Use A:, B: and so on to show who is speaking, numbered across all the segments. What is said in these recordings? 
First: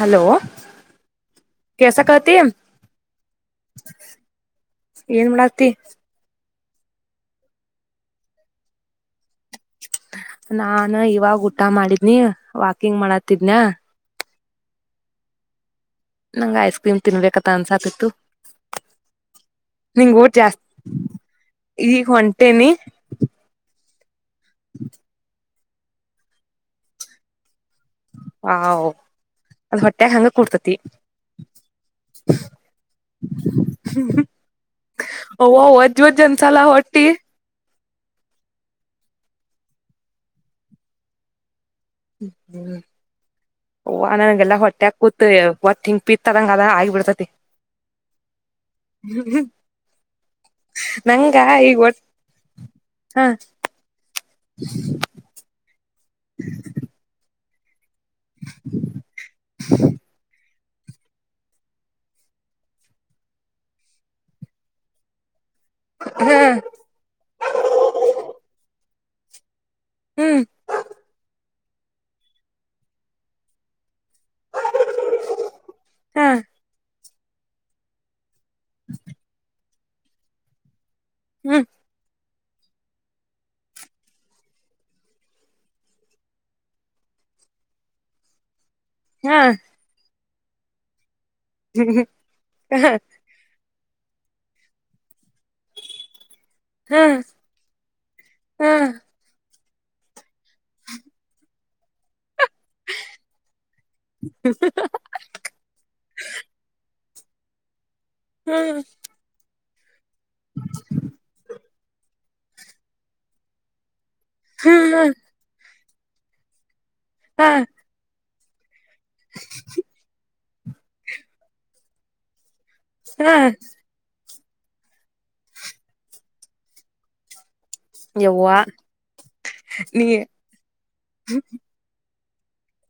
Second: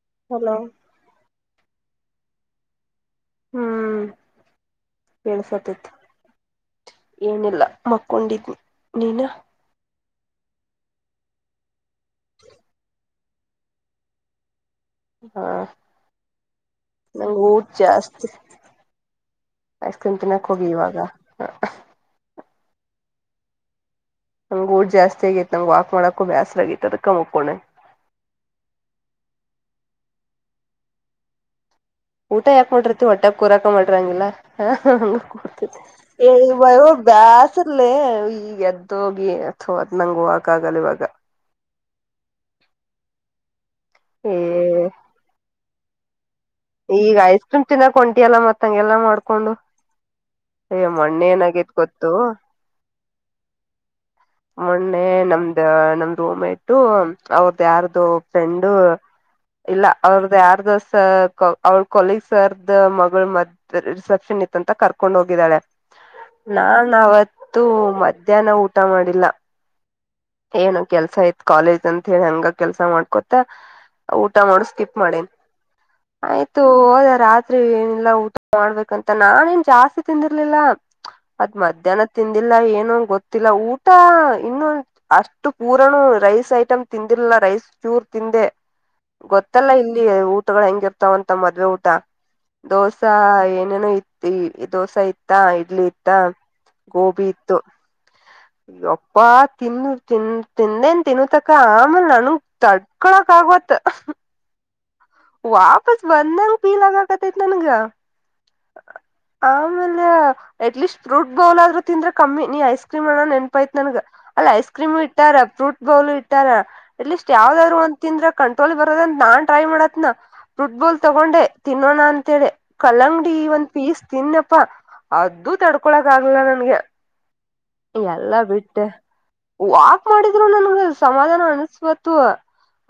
A: hello ಕೆಸಾ ಕತಿ
B: ಹ್ಮ್
A: ಏನ್ ಮಾಡಕ್ತಿ
B: ಕೇಳ್ಸತೈತಿ ಏನಿಲ್ಲ ಮಕ್ಕೊಂಡಿದ್ನಿ ನೀನ
A: ನಾನ ಇವಾಗ ಊಟ ಮಾಡಿದ್ನಿ ವಾಕಿಂಗ್ ಮಾಡತಿದ್ನ
B: ಹಾ
A: ನಂಗ ಐಸ್ ಕ್ರೀಮ್
B: ನಂಗ್
A: ತಿನ್ಬೇಕತ್ತ
B: ಊಟ್
A: ಅನ್ಸಾತಿತ್ತು
B: ಜಾಸ್ತಿ ಐಸ್
A: ನಿಂಗ
B: ಕ್ರೀಮ್
A: ಊಟ
B: ತಿನ್ನಕ್
A: ಜಾಸ್ತಿ
B: ಹೋಗಿ ಇವಾಗ ಹ
A: ಈಗ ಹೊಂಟೇನಿ
B: ನಂಗ್ ಊಟ್ ಜಾಸ್ತಿ ಆಗೈತ್ ನಂಗ ವಾಕ್ ಮಾಡಕೊ ಬ್ಯಾಸರ ಆಗೈತಿ ಅದಕ ಮಕ್ಕೂಂದಿನಿ
A: ಹಾ ಅದು ಹೊಟ್ಟೆಗ ಹಂಗ ಕೂಡ್ತತಿ
B: ಊಟ ಯಾಕ ಮಾಡಟ್ರಿತಿ ಹೊಟ್ಟಾಗ ಕೂರಾಕ ಮಾಡ್ರಿ ಹಂಗಿಲ್ಲ
A: ಅವ್ವ
B: ಹಂಗತಿ
A: ವಜ್ಜ್ ವಜ್ಜ್ ಅನ್ಸಲ್ಲ ಹೊಟ್ಟಿ
B: ಬ್ಯಾಸಲ್ಲೇ ಈಗ ಎದ್ದೋಗಿ ಅಥ್ ಅದ ನಂಗ ಹೋಗಕ್ ಆಗಲ್ಲ ಇವಾಗ
A: ಹ್ಮ್ ಓ
B: ಏ
A: ನನ್ಗೆಲ್ಲ ಹೊಟ್ಟೆ ಕೂತ ಒ ತಿಂಗ ಪಿ
B: ಈಗ ಷ್ಟ್ರಮ್ ಚನ್ನಾಗ ಹೊಂಟಿಯಲ್ಲ ಮತ್ತಂಗೆಲ್ಲ ಮಾಡ್ಕೊಂಡು ಯ ಮೊಣ್ಣೆ ಏನಾಗೇತ್ ಗೊತ್ತು
A: ಹಾ
B: ಮೊನ್ನೆ ನಮ್ದ ನಮ್ ರೂಮ್ಟು ಅವ್ರ್ದ ಯಾರ ಫ್ರೆಂಡು ಇಲ್ಲ ಅವ್ರದ್ದ ಯಾರ್ದ ಸ ಅವಳ ಕೊಲಗ್ ಸರ್ದ ಮಗಳ ಮದ ರಿಸೆಪ್ಷನ್ ಇತ್ತ ಅಂತ ಕರ್ಕೊಂಡ್ ಹೋಗಿದ್ದಾಳೆ
A: ಹ
B: ನಾನ್ವತ್ತುೂ ಮಧ್ಯಾಹ್ನ ಊಟ ಮಾಡಿಲ್ಲ
A: ಹ್ಮ್
B: ಏನು ಕೆಲ್ಸ ಯತ್ ಕಾಲೇಜ್ ಅಂತ ಹೇಳಿ ಹಂಗ ಕೆಲ್ಸ ಮಾಡ್ಕೊತ ಊಟ ಮಾಡ ಸ್ಕಿಪ್ ಮಾಡೇನ್
A: ಹ
B: ಆಯ್ತು ಹೋದ ರಾತ್ರಿ ಏನಲ್ಲಊ ಮಾಡ್ಬೇಕಂತ ನಾನೇಏನ್ ಜಾಸ್ತಿ ತಿಂದಿರ್ಲಿಲ್ಲ ಅದ್
A: ಹ್ಮ್
B: ಮಧ್ಯಾಹ್ನ ತಿಂದಿಲ್ಲ ಏನು ಗೊತ್ತಿಲ್ಲ ಊಟ ಇನ್ನೊಂದು ಅಷ್ಟು ಪೂರನು ರೈಸ್ ಐಟಮ್ ತಿಂದಿರ್ಲ್ಲ ರೈಸ್ ಚೂರ್ ತಿಂದೆ
A: ಹ
B: ಗೊತ್ತಲ್ಲ ಇಲ್ಲಿ ಊಟಗಳು ಹೆಂಗ ಇರ್ತಾವಂತ ಮದ್ವೆೆ ಊಟ
A: ಹ
B: ದೋಸಾ ಏನೇನೋ ಇತಿ ದೋಸಾ ಇ ಇತ್ತ ಇಡ್ಲಿ ಇತ್ತ
A: ಹ ಹ
B: ಗೋಬಿ ಇತ್ತು
A: ಹ
B: ಎಪ್ಪತ್ ತನು ತ ತಿಂದಂದನು ತೆನುೂ ತಕ್ಕ ಆಮ ನಾನು ತಡ್ಕೊಳಕ್ ಆಗವತ್ ವಾಪಸ್ ಬಂದಂಗ ಪೀಲಗ ತೆ ನಾನುಂಗ
A: ಹ್ಮ್
B: ಆಮೇಲೆ ಅಟ್ಲೀಸ್ಟ್ ಫ್ರೂಟ್ ಬೌಲ್ ಆದ್ರು ತಿಂದ್ರೆ ಕಮ್ಮಿ ನೀ ಐಸ್ ಕ್ರೀಮ ಅಣೋ ನೆನ್ಪೈತ್ ನನ್ಗ ಅಲ್ಲ
A: ಹ
B: ಐಸ್ ಕ್ರೀಮ್ ಇಟ್ಟಾರ ಫ್ರೂಟ್ ಬೌಲ್ ಇಟ್ಟಾರ ಅಟ್ ಲೀಸ್ಟ್
A: ಹ
B: ಯಾವ್ದಾದ್ ಒ ತಿಂದ್ರ ಕಂಟ್ರೋಲ್ ಬ ನಾನ್ ಟ್ರೈ ಮಾಡತ್ನ ಫುಟ್ಬಾಲ್ ತಗೊಂಡೆ ತಿನ್ನೋಣ ಅಂತೇಳಿ
A: ಹ
B: ಕಲ್ಲಂಗಡಿ ಒಂದ್ ಪೀಸ್ ತಿನ್ನಪ್ಪಾ ಅದುೂ ತಡ್ಕೊಳಕ್ ಆಗ್ಲ್ಲ ನನ್ಗೆ ಎಲ್ಲಾ
A: ಯವ್ವ
B: ಬಿಟ್ಟೆ ವಾಕ್
A: ನೀ
B: ಮಾಡಿದ್ರು ನನ್ಗ ಸಮಾಧಾನ ಅನ್ಸವತ್ತು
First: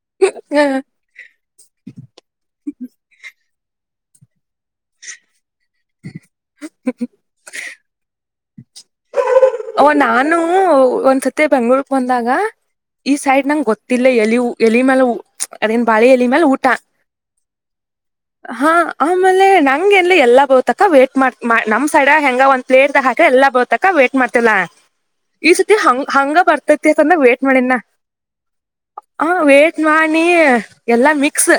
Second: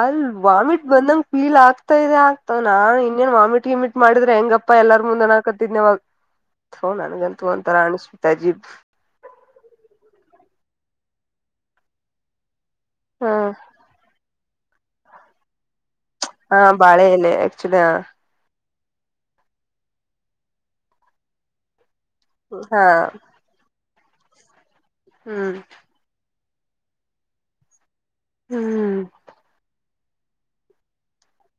B: ಅಲ್
A: ಹ
B: ವಾಮಿಟ್ ಬಂದಂಗ ಫೀಲ್ ಆಗ್ತಾ ಇದೆ ಆಗ್ತ ನಾನ್ ಇನ್ನೇನ್ ವಾಮಿಟ್ ಮಾಡಿದ್ರೆ ಹೆಂಗಪ್ಪಾ ಎಲ್ಲಾರ ಮುಂದನ ಹಾಕತಿದಿವಾಗ ಹೋ ನನಗೆಂತು ಒಂತರ ಅಾಣಿಸ್ ತಜಿ
A: ಓ ನಾನು ಒಂದ್ಸತಿ ಬೆಂಗ್ಳೂರ್ಕ್ ಬಂದಾಗ ಈ
B: ಹ
A: ಸೈಡ್ ನಂಗ ಗೊತ್ತಿಲ್ಲ ಎಲಿವು ಎಲಿ ಮ್ಯಾಲ ಅದನ್ ಬಾಳಿ ಎಲಿ ಮ್ಯಾಲ
B: ಹಾ
A: ಊಟ
B: ಬಾಳೆ ಎಲೆ ಆಕ್ಚುಲಿ
A: ಹಾ ಆಮೇಲೆ ನಂಗೆ ಎನ್ ಎಲ್ಲಾ ಬೋತಕ ವೇಟ್ ಮಾಡ ನಮ್ ಸಡ ಹೆಂಗ ಒಂದ್
B: ಹಾ
A: ಪ್ಲೇಟ್ ದಾಕ ಎಲ್ಲ ಬ ತಕ್ಕ ವೇಟ್ ಮಾಡ್ತಲ್ಲಾ ಈ
B: ಹ್ಮ್
A: ಸತಿ ಹಂಗ ಹಂಗ ಬರ್ತೈತಿಂದ ವೇಟ್ ಮಾಡಿನ
B: ಹ್ಮ್
A: ಚಾಣಿ ಎಲ್ಲಾ ಮಿಕ್ಸ್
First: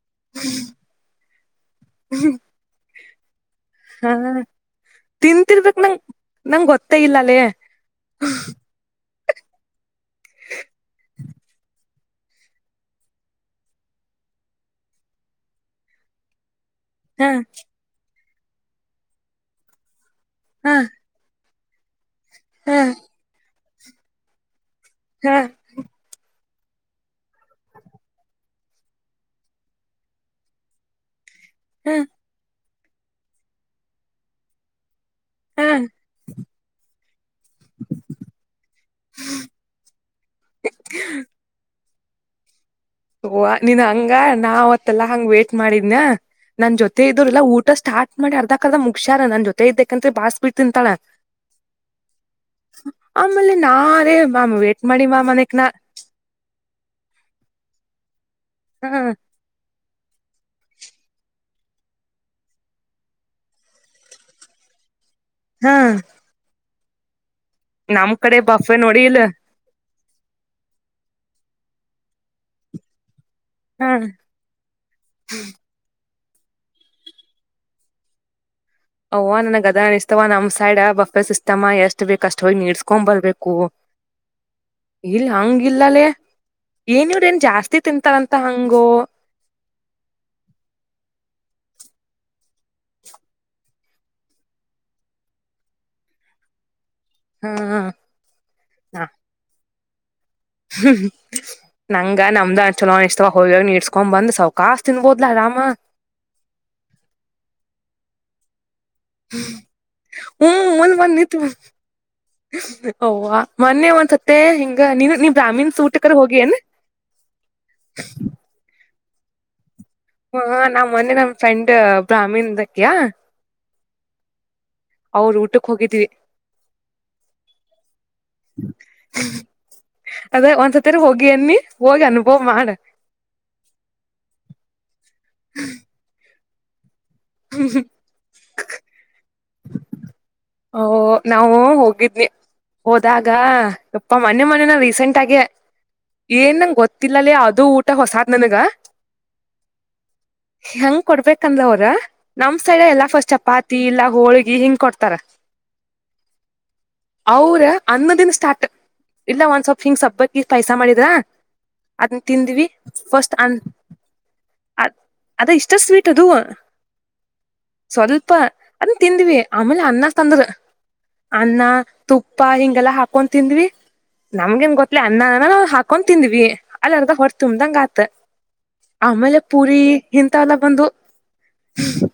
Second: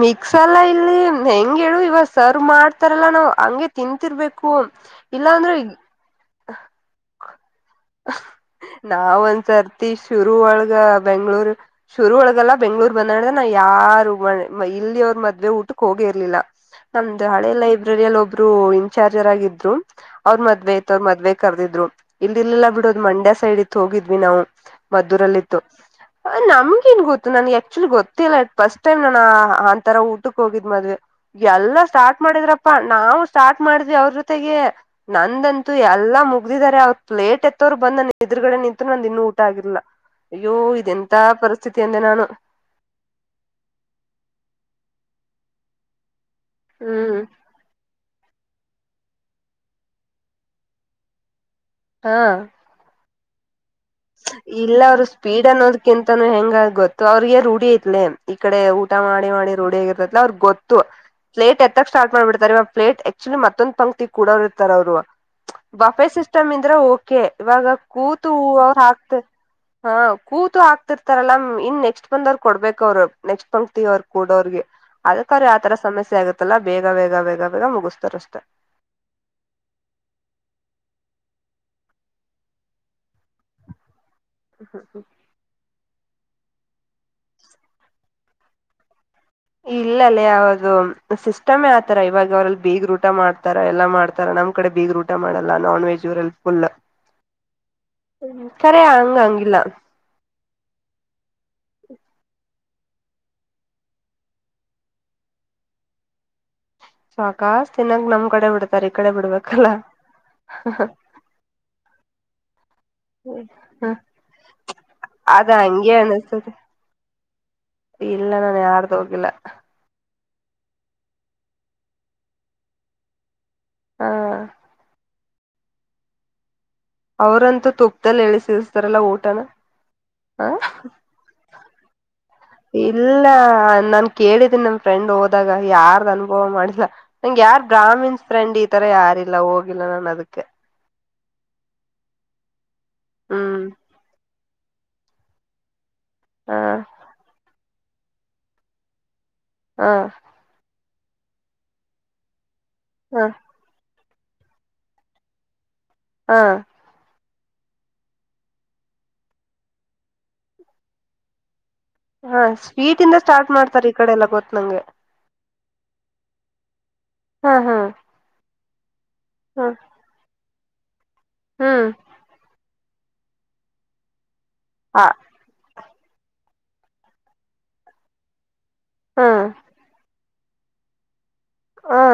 B: ಮಿಕ್ಸ್ ಎಲ್ಲ ಇಲ್ಲಿ ಹೆ ಹಂಗ ಹೇಳು ಇವಾಗ ಸರ್ವ್ ಮಾಡ್ತಾರಲ್ಲಾ ನಾವವು ಹಂಗೆ
A: ಹ
B: ತಿಂತರ್ಬೇಕು ಇಲ್ಲಾ ಅಂದ್ರೆ
A: ತಿಂತಿರ್ಬೇಕ್ ನಂಗ ನಂಗ್ ಗೊತ್ತಾ ಇ
B: ನಾವ ಒಂದ್ಸರ್ತಿ ಶುರುವ ಒಳ್ಗ ಬೆಂಗ್ಳೂರ್ ಶುರು ಒಳಗಲ್ಲ ಬೆಂಗ್ಳೂರ್ ಬಂದಾಡ್ರೆ ನಾ ಯಾರು ಇಲ್ಲಿ ಅವ್ರ ಮದ್ವೆ ಊಟಕ್ ಹೋಗಿ ಇರ್ಲಿಲ್ಲ ನಮ್ದು
A: ಹ
B: ಹಳೆ ಲೈಬ್ರರಿಯಲ್ಲಿ ಒಬ್ರು ಇನ್ಚಾರ್ಜರ ಆಗಿದ್ರು ಅವ್ರ
A: ಹ
B: ಮದ್ವೆೆತ್ ಅವ್ರ ಮದ್ವೆ ಕರೆದಿದ್ರು ಇಲ್ ಇಲ್ಲಲ್ಲ
A: ಹ
B: ಬಿಡೋದು್ ಮಂಡ್ಯ ಸೈಡ್ ಇತ್ತು ಹೋಗಿದ್ವಿ ನಾವು ಮದ್ದೂರಲ್ಲಿ
A: ಹ
B: ಇತ್ತು ನಮ್ಗ ನ್ ಗೊತ್ತು ನನ್ಗೆ ಆಕ್ಚುಲಿ ಗೊತ್ತಿಲ್ಲ ಫಸ್ಟ್ ಟೈಮ್ ನಾ ಆಂಂತರ ಊಟಕ್ಕೆ ಹೋಗಿದ್ ಮದ್ವೆ ಎಲ್ಲ ಸ್ಟಾರ್ಟ್ ಮಾಡಿದ್ರಪ್ಪಾ ನಾವು ಸ್ಟಾರ್ಟ್ ಮಾಡಿದ್ವಿ ಅವ್ರ ಜೊತೆಗೆ
A: ಹ
B: ನಂದಂತೂ
A: ಹ
B: ಎಲ್ಲಾ ಮುಗ್ದಿದ್ದಾರೆ ಅವತ್ ಪ್ಲೇಟ್ ಎತ್ತೋರು ಬಂದ್ ನ ಎರುಗಡೆ ನಿಂತು ನಂದು ಇನ್ನು ಊಟ ಆಗರ್ಲ್ಲ ಅಯ್ಯೋ ಇದೆಂತ ಪರಿಸ್ಥಿತಿ ಅಂದೆ ನಾನು
A: ಓವ ನೀನ್ ಹಂಗ ನಾ ಅವತ್ತೆಲ್ಲಾ ಹಂಗ ವೇಟಟ್ ಮಾಡಿದ್ನ ನನ್ ಜೊತೆ
B: ಹ್ಮ್
A: ಇದ್ರಲ್ಲಾ ಊಟ ಸ್ಟಾರ್ಟ್ ಮಾಡಿ ಅರ್ಧಾ ಅರ್ದ ಮುಗ್ಯಾರ ನನ್ ಜೊತೆ ಇದ್ದಬೇಕಕಂತ್ರ ಬಾಸ್ ಬಿಟ್ಟ ತಿಂತಳ
B: ಹಾ
A: ನಾರೇ ಮ್ಯಾಮ್
B: ಇಲ್ಲ
A: ವೇಟ್
B: ಅವರು
A: ಮಾಡಿ ಮ್ಯಾಮ್
B: ಸ್ಪೀಡ್
A: ಅನಕ್ ನಾ
B: ಅನ್ನೋದಕ್ಕಿಂತಾನೂ ಹೆಂಗ ಗೊತ್ತು ಅವ್ರಿಗ ರೂಢಿ ತ್ಲ ಈ ಕಡೆ ಊಟ
A: ಹ
B: ಮಾಡಿ ಮಾಡಿ ರೂಡಿಯಗಿರ್ತತ್ಲ ಅವ್ರ ಗೊತ್ತು ಪ್ಲೇಟ್ ಎತ್ತಕ್ ಸ್ಟಾರ್ ಮಾಡ್ಬಿಡ್ತಾರೆವಾಗ ಪ್ಲೇಟ್ ಆಕ್ಚುಲಿ ಮತ್ತೊ್ ಪಂಕ್ತಿ ಕೂಡೋರು ಇರ್ತ ಅವ್ರು
A: ಹಾ
B: ಬಫೆ ಸಿಸ್ಟಮ್ ಇಂದ್ರೆ ಓಕೆ ಇವಾಗ ಕೂತು ಹೂ
A: ಅಡಲ
B: ಹಾ ಕೂತು ಹಾಕ್ತಿರ್ತಾರಲ್ಲ ಇನ್ ನೆಕ್ಸ್ಟ್ ಬಂದ ಅವರು ಕೊಡ್ಬೇಕ ಅವ್ರು ನೆಕ್ಸ್ಟ್
A: ಹ
B: ಬತೀವಿ ಅವ್ರ ಕೂಡೋಗೆ ಅದಕ್ರ ಆ ತರ ಸಮಸ್ಯೆ ಆಗತ್ತೆ ಮಲ್ಲಾ ಬೇಗ ಬೇಗ ಬೇಗ ಬೇಗ ಮುಗಿಸ್ತಾರಷ್ಟೆ
A: ಅವ್ ನನ್ಗ್ ಅದ ಅನಿಸ್ತವ ನಮ್ ಸೈಡ್ ಬಫೆ ಸಿಸ್ಟಮ್ಮ ಎಷ್ಟ್ ಬೇಕ ಅಷ್ಟ ಹೋಗಿ ನೀಡ್ಸ್ಕೊಂಡ್ ಬರ್ಬೇಕು ಕ ಇಲ್ಲ ಹಂಗಿಲ್ಲಲೇ ಏನ್ ಇವ್ರ ನ್ ಜಾಸ್ತಿ ತಿಂತಾರಂತ ಹಂಗು
B: ಇಲ್ಲಲ್ಲ ಯಾವುದು ಸಿಸ್ಟಮೇ ಆತರ ಇವಾಗ ಅವ್ರಲ್ಲಿ ಬೀಗರು ಊಟ ಮಾಡ್ತಾರ ಎಲ್ಲಾ ಮಾಡ್ತಾರ ನಮ ಕಡೆ ಬೀಗ್ ಊಟ ಮಾಡೋಲ್ಲ ನಾನ್ ವೆಜ್ ಹೆಲ್ಪ್ಫುಲ್
A: ಹಾ ಹ
B: ಹ್ಮ ಸರಿ ಹಂಗ ಹಂಗಿಲ್ಲ
A: ಹ್ಮ್ ನಂಗ ನಮ್ದು ಚಲೋ ಇಷ್ಟವಾಗ ಹೋಗಿವಾಗ ನೀ ಇಡ್ಸ್ಕೊಂಡ್ ಬಂದ್ ಸೌಕಾಶ ತಿನ್ಬೋದ್ಲ ಅಮ್ಮ
B: ಸಾಕಾ ತಿನ್ನಾಗ ನಮ್ ಕಡೆ ಬಿಡತೆ
A: ಹ್ಮ ಮಲ್ವ ನೀ ತ ಹ್ವ ಮೊನ್ನೆ
B: ಹ
A: ಒಂದ್ಸತ್ತೆ ಹಿಂಗ ನೀನು ನೀ
B: ಅದ
A: ಬ್ರಾಮೀಣ
B: ಹಂಗೆ
A: ಊಟಕರ್ ಹೋಗಿ
B: ಅನಿಸ್ತದೆ
A: ಏನ್ [inaudible]
B: ಇಲ್ಲ ನಾನು ಯಾರ್ದು ಹೋಗಿಲ್ಲ
A: ಹಾ ನಮ್ಮ್ ಮೊನ್ನೆ ನಮ್ ಫ್ರೆಂಡ್ ಬ್ರಾಹ್ಮೀಣದಕ್ಯಾ
B: ಹಾ
A: ಅವ್ರ ಊಟಕ್ಕೆ ಹೋಗಿದ್ವಿ
B: ಅವರಂತೂ ತುಪ್ದಲ್ಲಿ ಎಳಿಸಿಸ್ತಾರಲ್ಲ ಊಟನ
A: ಅದ
B: ಹ
A: ಒಂದ್ಸತೆರ ಹೋಗಿ ಅನ್ನಿ ಹೋಗಿ ಅನುಭವ ಮಾಡ
B: ಇಲ್ಲ ನಾನ್ ಕೇಳಿದ್ದೀನಿ ನಮ ಫ್ರೆಂಡ್ ಹೋದಾಗ ಯಾರ್ದ್ ಅನುಭವ ಮಾಡಿಲ್ಲ ನಂಗೆ ಯಾರ್ ಬ್ರಹಾಮಿನ್ಸ್ ಫ್ರೆಂಡ್ ಈ ತರ ಯಾರಿಲ್ಲ ಹೋಗಿಲ್ಲ ನಾನು ಅದಕ್ಕೆ
A: ಓ ನಾವು ಹೋಗಿದ್ನಿ ಹೋದಾಗ
B: ಹ್ಮ್
A: ಇಪ್ಪ ಮನೆ ಮನೆನ ರೀಸೆಂಟ್ ಆಗೇ
B: ಹ
A: ಏನ್ ನಂಗಗೆ ಗೊತ್ತಿಲ್ಲಲ್ಲಿ ಅದು ಊಟ ಹೊಸಾದ್ ನನ್ಗ
B: ಹಾ
A: ಹೆಂಗ್ ಕೊಡ್ಬೇಕ ಅಂದ್ ಅವ್ರ ನಮ್ ಸೈಡ್ ಎಲ್ಲಾ
B: ಹ
A: ಫಸ್ಟ್ ಚಪಾತಿ ಇಲ್ಲ ಹೋಳ್ಗಿ ಹಿಂಗ್ ಕೊಡ್ತಾರ
B: ಹಾ
A: ಅವ್ರ ಅನ್ನ ದಿನ ಸ್ಟಾರ್ಟ ಇಲ್ಲ ಒನ್ಸ್ ಆಫ್ ಕಿಂಗ್ಸ್ ಹಬ್ಬಕ್ಕ ಪೈಸಾ ಮಾಡಿದ್ರಾ ಅದ್ನ
B: ಹ
A: ತಿಂದ್ವಿ
B: ಸ್ವೀಟ್ ಇಂದ
A: ಫಸ್ಟ್
B: ಸ್ಟಾರ್ಟ್
A: ಅನ್
B: ಮಾಡ್ತಾರೆ ಈ ಕಡೆ ಎಲ್ಲ ಗೊತ್ ನಂಗೆ
A: ಅ್ ಅದ ಇಷ್ಟ ಸ್ವೀಟ್ ಅದು
B: ಹಾ ಹಾ
A: ಸ್ವಲ್ಪ ಅದನ್ ತಿಂದ್ವಿ
B: ಹ್ಮ್
A: ಆಮೇಲೆ ಅನ್ನ ತಂದ್ರ ಅನ್ನ
B: ಹ್ಮ್
A: ತುಪ್ಪ ಹಿಂಗೆಲ್ಲಾ ಹಾಕೊಂಡ್ ತಿಂದ್ವಿ ನಮ್ಗೆನ್ ಗೊತ್ತಲಿ
B: ಆ
A: ಅನ್ನ ನಾ್ ಹಾಕ ಕಂತ್ ತಿಂದ್ವಿ ಅಲ್ಲರ್ದ ಹೊರ ತುಂಬ್ದಂಗ ಆತ್ ಆಮೇಲೆ
B: ಹ್ಮ್
A: ಪೂರಿ ಎಲ್ಲ ಬಂದು
B: ಹಾ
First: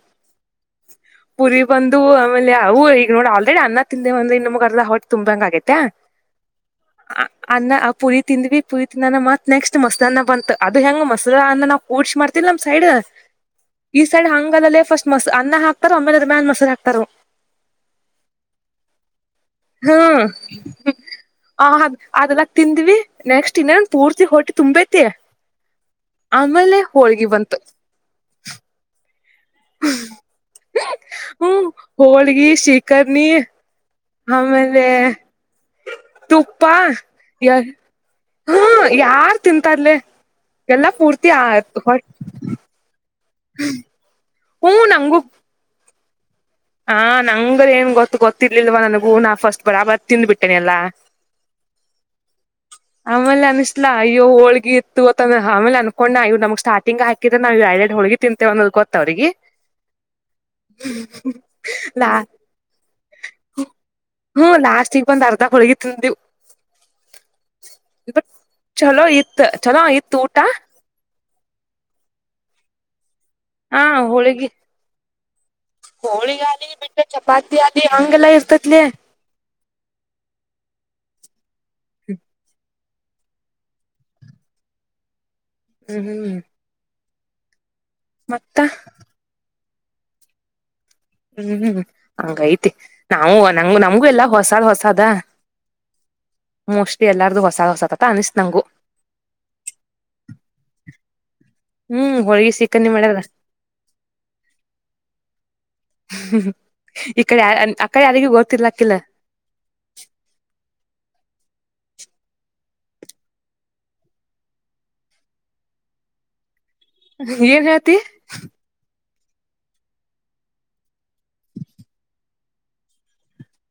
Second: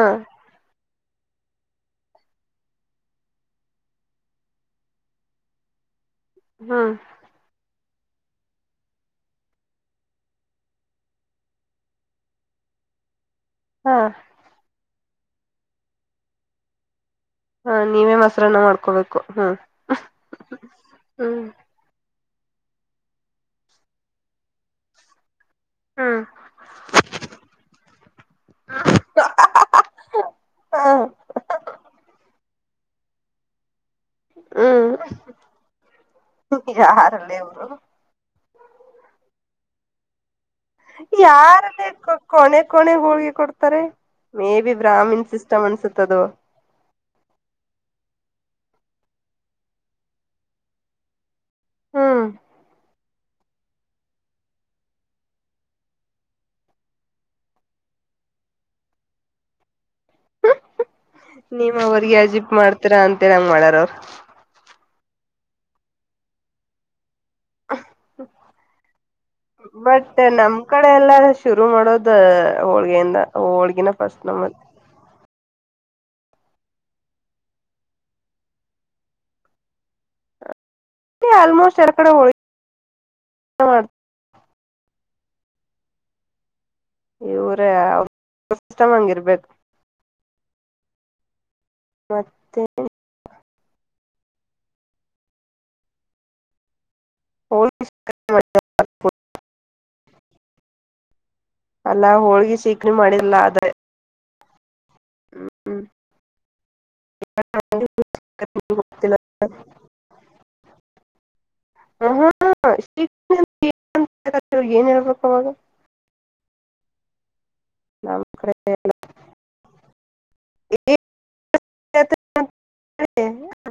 A: ಪುರಿ ಬಂದು ಆಮೇಲೆ ಅವು ಈಗ ನೋಡ ಆಲ್ರೆಡಿ ಅನ್ನ ತಿಂದೆ ಅಂದ್ರೆ ಇನ್ನುೊಗರ್ಲ್ಲ ಹೊಟ್ ತುಂಬಾಂಗ ಆಗೈತೆ
B: ಹ್ಮ್
A: ಅನ್ನ ಪುರಿ ತಿಂದ್ವಿ ಪುರಿ ತಿಂದನ್ನಾನ ಮತ್ ನೆಕ್ಸ್ಟ್ ಮಸದ ಅಾನ ಬಂತತ್ ಅದು ಹೆಂಗ ಮಸದ ಅ ನಾ ಕಡ್ಸಿ ಮಾಡ್ತತಿವಿ ನ್ ಸೈಡ್
B: ಹ
A: ಈ ಸೈಡ್ ಹಂಗದಲ್ಲೇ ಫಸ್ಟ್ ಮ ಅನ್ನ ಹಾಕ್ತಾರ ಆಮೇಲೆ ಅಮ್ಯಾನ್ ಮಸರು ಹಾಕ್ತಾರ
B: ಹಾ ನೀವೇ ಮೊಸರನ್ನ ಮಾಡ್ಕೋಬೇಕು ಹ್ಮ್ ಹ್ಮ್
A: ಅದಲ್ಲಕ ತಿಂದ್ವಿ ನೆಕ್ಸ್ಟ್ ಇನ್ನೇನ್ ಪೂರ್ತಿ ಹೊಟ್ಟಿ ತುಂಬೈತಿ
B: ಹ್ಮ್
A: ಆಮೇಲೆೇ ಹೋಳ್ಗಿ ಬಂತು
B: ಹ
A: ಹ್ಮ ಹಳಗ ಶಿಕರ್ ನೀ ಆಮೇಲೆ
B: ಹ್ಮ್
A: ತುಪ್ಪ
B: ಯಾರಲ್ಲ
A: ಯ
B: ಇವ್ರು
A: ಹ್ಮ ಯಾರ್ ತಿಂತಾರ್ಲ
B: ಯಾರಲ್ಲೇ ಕಣೆ ಕಣೆ ಹಿ ಕೊಡ್ತಾರೆ ಮೇ ಬಿ
A: ನಂಗು
B: ಬ್ರಹಾಮೀಣ್ ಸಿಸ್ಟಮ್ ಅನ್ಸುತ್ತದು
A: ಹಾ ನಂಗರ ಏನ್ ಗೊತ್ತ ಗೊತ್ತಿರ್ಲಿಲ್ವ ನನಗೂ ನಾ ಫಸ್ಟ್ ಬರಾಬರ್ ತಿಂದ ಬಿಟ್ಟೇನೆ ಎಲ್ಲಾ [inaudible]
B: ಹ್ಮ
A: ಆಮೇಲೆ ಅನಸ್ಲಾ ಅಯ್ಯ ಹೋಳಗ ಇತ್ತು ಆ ಅನ್ಕೊಂಡ್ಣ ಇವ ನಮ್ ಸಾರ್ಟಿಂಗ್ ಹಾಕಿದ್ರ ನಾವುೆಡ್ ಹಳಗ ತಿಂತೆೇವೆ ಅನ್ನೋದು ಗೊತ್ತ ಅವಿಗೆ
B: ನೀವ್
A: ಲಾ
B: ಅವ್ರಿಗೆ ಅಜಿಬ್ ಮಾಡ್ತೀರಾ ಅಂತೇಳಿ ಹಂಗ್ ಮಾಡ್ಯಾರ ಅವ್ರು
A: ಹ್ಮ ಲಾಸ್ ಪ ತಾರತ ದಾ ಹೊಳಗಿ ತಿವು
B: ಹ
A: ಚಲೋ ಇತ್
B: ಬಟ್
A: ಊಟ
B: ನಮ್ ಕಡೆ ಎಲ್ಲ ಶುರು ಮಾಡೋದ ಹೋಳ್ಗೆಯಿಂದ ಹೋಳ್ಗಿನ ಫಸ್ಟ್ ನಮ್ಮತ್
A: ಹೋಳಿ ಆಲಿ ಬಿಟ್ಟೆ ಚಪಾತಿ ಆಲಿ ಹಂಗೆಲ್ಲ ಇರ್ತತ್ಲ [inaudible]
B: ಆಲ್ಮೋಸ್ಟ್ ಎರ ಕಡೆ ಹಳ ಮಾಡ
A: ಹ್ಮ್ ಹ್ಮ್
B: ಇವರೇ
A: ಮತ್ತ
B: ಸಿಸ್ಟಮ್ ಹಂಗ ಇರ್ಬೇಕು
A: ಹ್ಮ್
B: ಮತ್
A: ಹಂಗೈತೆ ನಾವು ನಂಗ ನಮಗು ಎಲ್ಲ ಹೊಸಾದ್ ಹೊಸದ ಮಸ್ ಎಲ್ಲಾರ್ದು ಹೊಸ
B: ಹೋಳ್ಗಿ
A: ಹೊಸತತ ಅನಿಸತ ನಂಗು
B: ಅಲ್ಲಾ
A: ಹ್ಮ್ ಹೋಳಿಗಿ
B: ಹೋಳ್ಗಿ
A: ಸಿಕನ್ನಿ
B: ಸೀಕ್ರಿ ಮಾಡಿಲ್ಲಾ ಅದ
A: ಹ್ಮ ಈ ಕಡೆ ಯ ಆ ಕಡೆ ಯಾರಿಗೂ ಗೊತ್ತಿಲ್ಲಾಕಿಲ್ಲ
B: ಗೊತ್ತಿಲ್ಲ ಹ ಹಾ ಶ ಏನ್ ಹೇಳ್ಬೇಕ ಅವಾಗ
A: ಏನ್ ಹತಿ
B: ನಮ್ [inaudible]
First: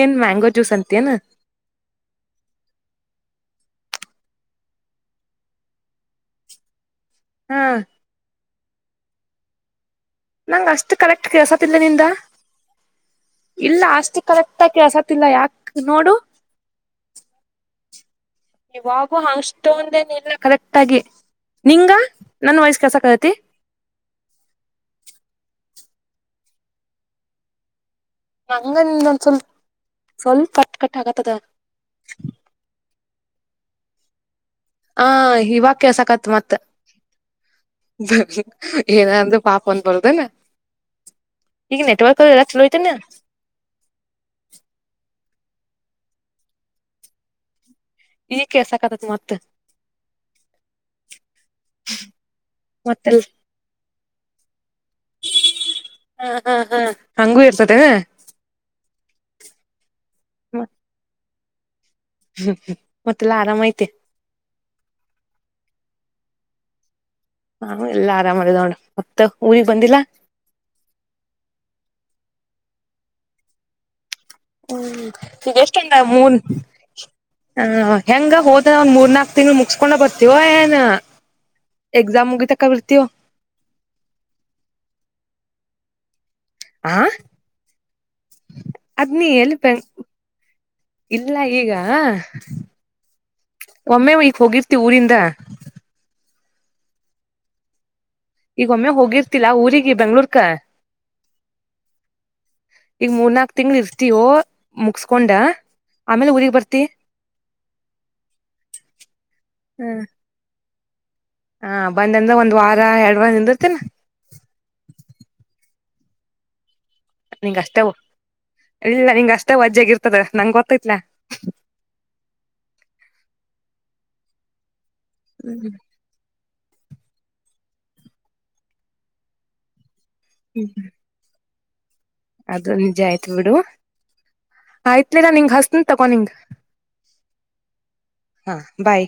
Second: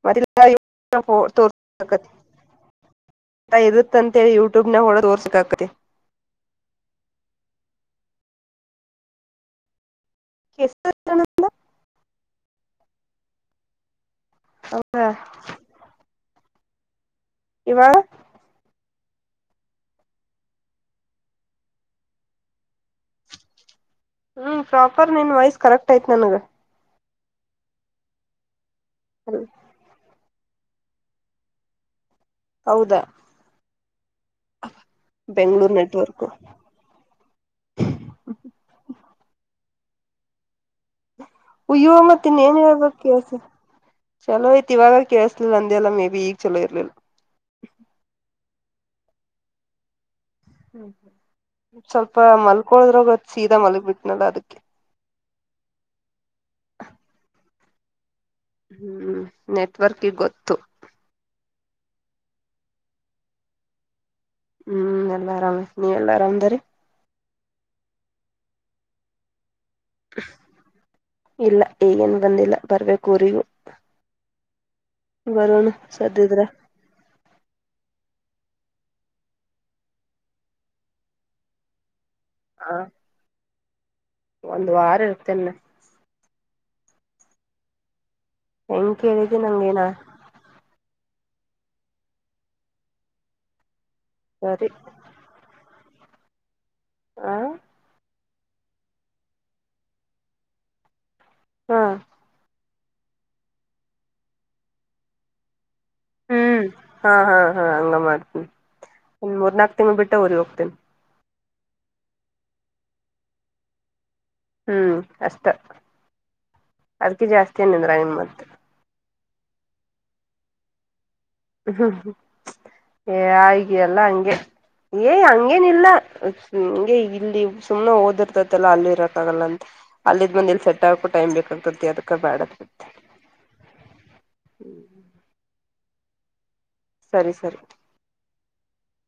A: ಏನ್ ಮ್ಯಾಂಗೋ ಜ್ಯೂಸ್
B: ಮತ್ತ
A: ಅಂತೇನ್
B: ತೋ ಆತ ಇರುತ್ತಂತೇಳಿ ಯೂಟ್ಯೂಬ್ನ ಹೊಡದು ತೋರ್ಸಕ್ ಆಗ್ಕತಿ
A: ಹಾ ನಂಗ ಅಷ್ಟು ಕರೆಕ್ಟ್ ಕೆಸತಿಲ್ಲ ನಿಂದ ಇಲ್ಲಷ್ಟ ಕರೆಕ್ಟ್ ಆಾಗಿ ಕೆಳ್ಸತಿಲ್ಲ ಯಾಕ ನೋಡು
B: ಇವಾ
A: ಇವಾಗೂ ಅಷ್ಟೊಂದೇನ ಇಲ್ಲ ಕರೆಕ್ಟ್ ಆಗಿ ನಿಂಗ ನನ್ ವಯಸ್ಸ ಕೆಲ್ಸಕ್ಕ ಆಗತಿ
B: ಹ್ಞೂ ಪ್ರಾಪರ್ ನಿನ್ನ ವಾಯ್ಸ್ ಕರೆಕ್ಟ್ ಆಯ್ತು ನನಗೆ
A: ಹಂಗ ನಿಂದೊಂದ ಸ್ವಲ್ಪ ಸ್ವಲ್ಪ ಕಟ್ ಕಟ್ ಆಕತ್ತದ
B: ಹೌದಾ
A: ಹ ಇ
B: ಬೆಂಗ್ಳೂರ್
A: ವಕ್ಯ
B: ನೆಟ್ವರ್ಕ್
A: ಸಕತ್ ಮತ್ತಏ ಇ ಪಾಪನ್ ಬರದನ
B: ಅಯ್ಯೋ ಮತ್ತ ಇನ್ಏನ್ ಹೇಳ್ಬೇಕ ಕಲ್ಸ ಚಲೋ ಐ್ತಇವಾಗ ಕೇಸ್ಲ ಅಂದೆ ಎಲ್ಲ ಮೇ ಬಿ ಈಗ ಚಲೋ ಇರ್ಲಿಲ್ಲ
A: ಈ ಕೆಸಕತತ್ ಮತ್ತ
B: ಹ್ಮ್ ಸ್ವಲ್ಪ
A: ಮತ್ತೆಲ್
B: ಮಲ್ಕೊಳದ್ರಗ್ತ್ ಸೀದಾ ಮಲ್ಗ್ ಬಿಟ್ಟನಲ್ಲ ಅದಕ್ಕೆ
A: ಹಾ ಹಾ ಹಾ ಹಂಗೂ ಇರ್ತದೆ
B: ಹ್ಮ್ ನೆಟ್ವರ್ಕ್ಗೆ ಗೊತ್ತು
A: ಹ್ಮ್ ಮತ್ತೆಲ್ಲ ಆರಾಮಐತೆ
B: ಹ್ಮ್ ಎಲ್ಲಾ ಆರಾಮ ನೀ ಎಲ್ಲಾ ಆರಾಮದರೀ
A: ಹಾ ಎಲ್ಲಾ ಆರಾಮ್ದ ನೋಡ ಮತ್ತ ಊರಿಗ್ ಬಂದಿಲ್ಲ
B: ಇಲ್ಲ ಏಗೇನು ಬಂದಿಲ್ಲ ಬರ್ಬೇಕ ಊರಿಗೂ
A: ಹ್ಮ್ ಈಗ
B: ಬರೋಣ
A: ಎಷ್ಟ ಮೂನ್
B: ಸದ್ದಿದ್ರ
A: ಹ ಹೆಂಗ ಹೊ ಒಂದ್ ಮೂರ್ ನಾಕ್ ತಿಂಗಳು ಮುಗಸ್ಕೊಂಡ ಬರ್ತವ ಏನ್ ಎಕ್ಸಾಮ್ ಮುಗಿ
B: ಹ
A: ತಕಬರ್ತವ
B: ಒಂದ್ ವಾರ ಇರ್ತೇನೆ ನಾ
A: ಆ
B: ಹೆಂಗ
A: ಅದ್ನಿ
B: ಕೇಳಿದ್ದಿ
A: ಎಲ್ಲಿ ಬೆ
B: ನಂಗೇನಾ
A: ಇಲ್ಲ ಈಗ ಒಮ್ಮೆ ಈಕ್
B: ಸರಿ
A: ಹೋಗಿರ್ತಿ ಊರಿಂದ
B: ಹ
A: ಈಗ ಒಮ್ಮೆ ಹೋಗಿರ್ತಿಲ್ಲಾ ಊರಿಗೆ ಬೆಂಗ್ಳೂರ್ಕ
B: ಹಾ
A: ಈಗ ಮೂರ್ನಾಕ್ ತಿಂಗಳ ಇರ್ತಯೋ ಮುಗಸ್ಕೊಂಡ ಆಮೇಲೆ ಊರಿಗ್
B: ಹ್ಮ್
A: ಬರ್ತಿ
B: ಹಾ ಹಾ ಹಾ ಹಂಗ ಮಾಡ್ತೀನಿ ಒ ಮೂರ್ನಾಕ್ ತಿಂಗಳ
A: ಹ್ಮ್
B: ಬಿಟ್ಟು ಊರಿಗೆ ಹೋಗ್ತೇನಿ
A: ಹಾ ಬಂದಂದ್ರ ಒಂದ್ ವಾರ ಎರಡ್ ವಾರ ನಿಂದತೇನ
B: ಹ್ಮ್ ಅಷ್ಟ ಅದ್ಕಿ
A: ನಿಂಗ
B: ಜಾಸ್ತಿ
A: ಅಷ್ಟೇ
B: ಏನಿದ್ರ ನಿನ್ ಮತ್
A: ಇಲ್ಲ ನಿಂಗ ಅಷ್ಟೇ ವಜ್ಜಾಗಿ ಇರ್ತದ ನಂಗ ಗೊತ್ತೈತ್ಲ
B: ಏ್
A: ಹ್ಮ್
B: ಹಂಗೇನ ಇಿಲ್ಲ್ಮ ಇಲ್ಲಿ ಸುಮ್ನೆ ಓದಿರ್ತೈತಲ್ಲ ಅಲ್ಲಿ ಇರಕ್ಕಾಗಲ್ಲ ಅಂತ ಅಲ್ಲಿ ಬಂದ ಇಲ್ಲಿ
A: ಹ್ಮ್
B: ಸೆಟ್ ಆಗಕ ಟೈ್ ಬೇಕಾಗತದೆ
A: ಅದು ನಿಜ ಆಯ್ತ್ು ಬಿಡು ಆಯ್ತ್ಲಿಲ್ಲಾ ನಿಂಗ ಹಸತನ್ ತಗೊ ನಿಂಗ
B: ಸರಿ ಸರಿ
A: ಹಾ ಬಾಯ್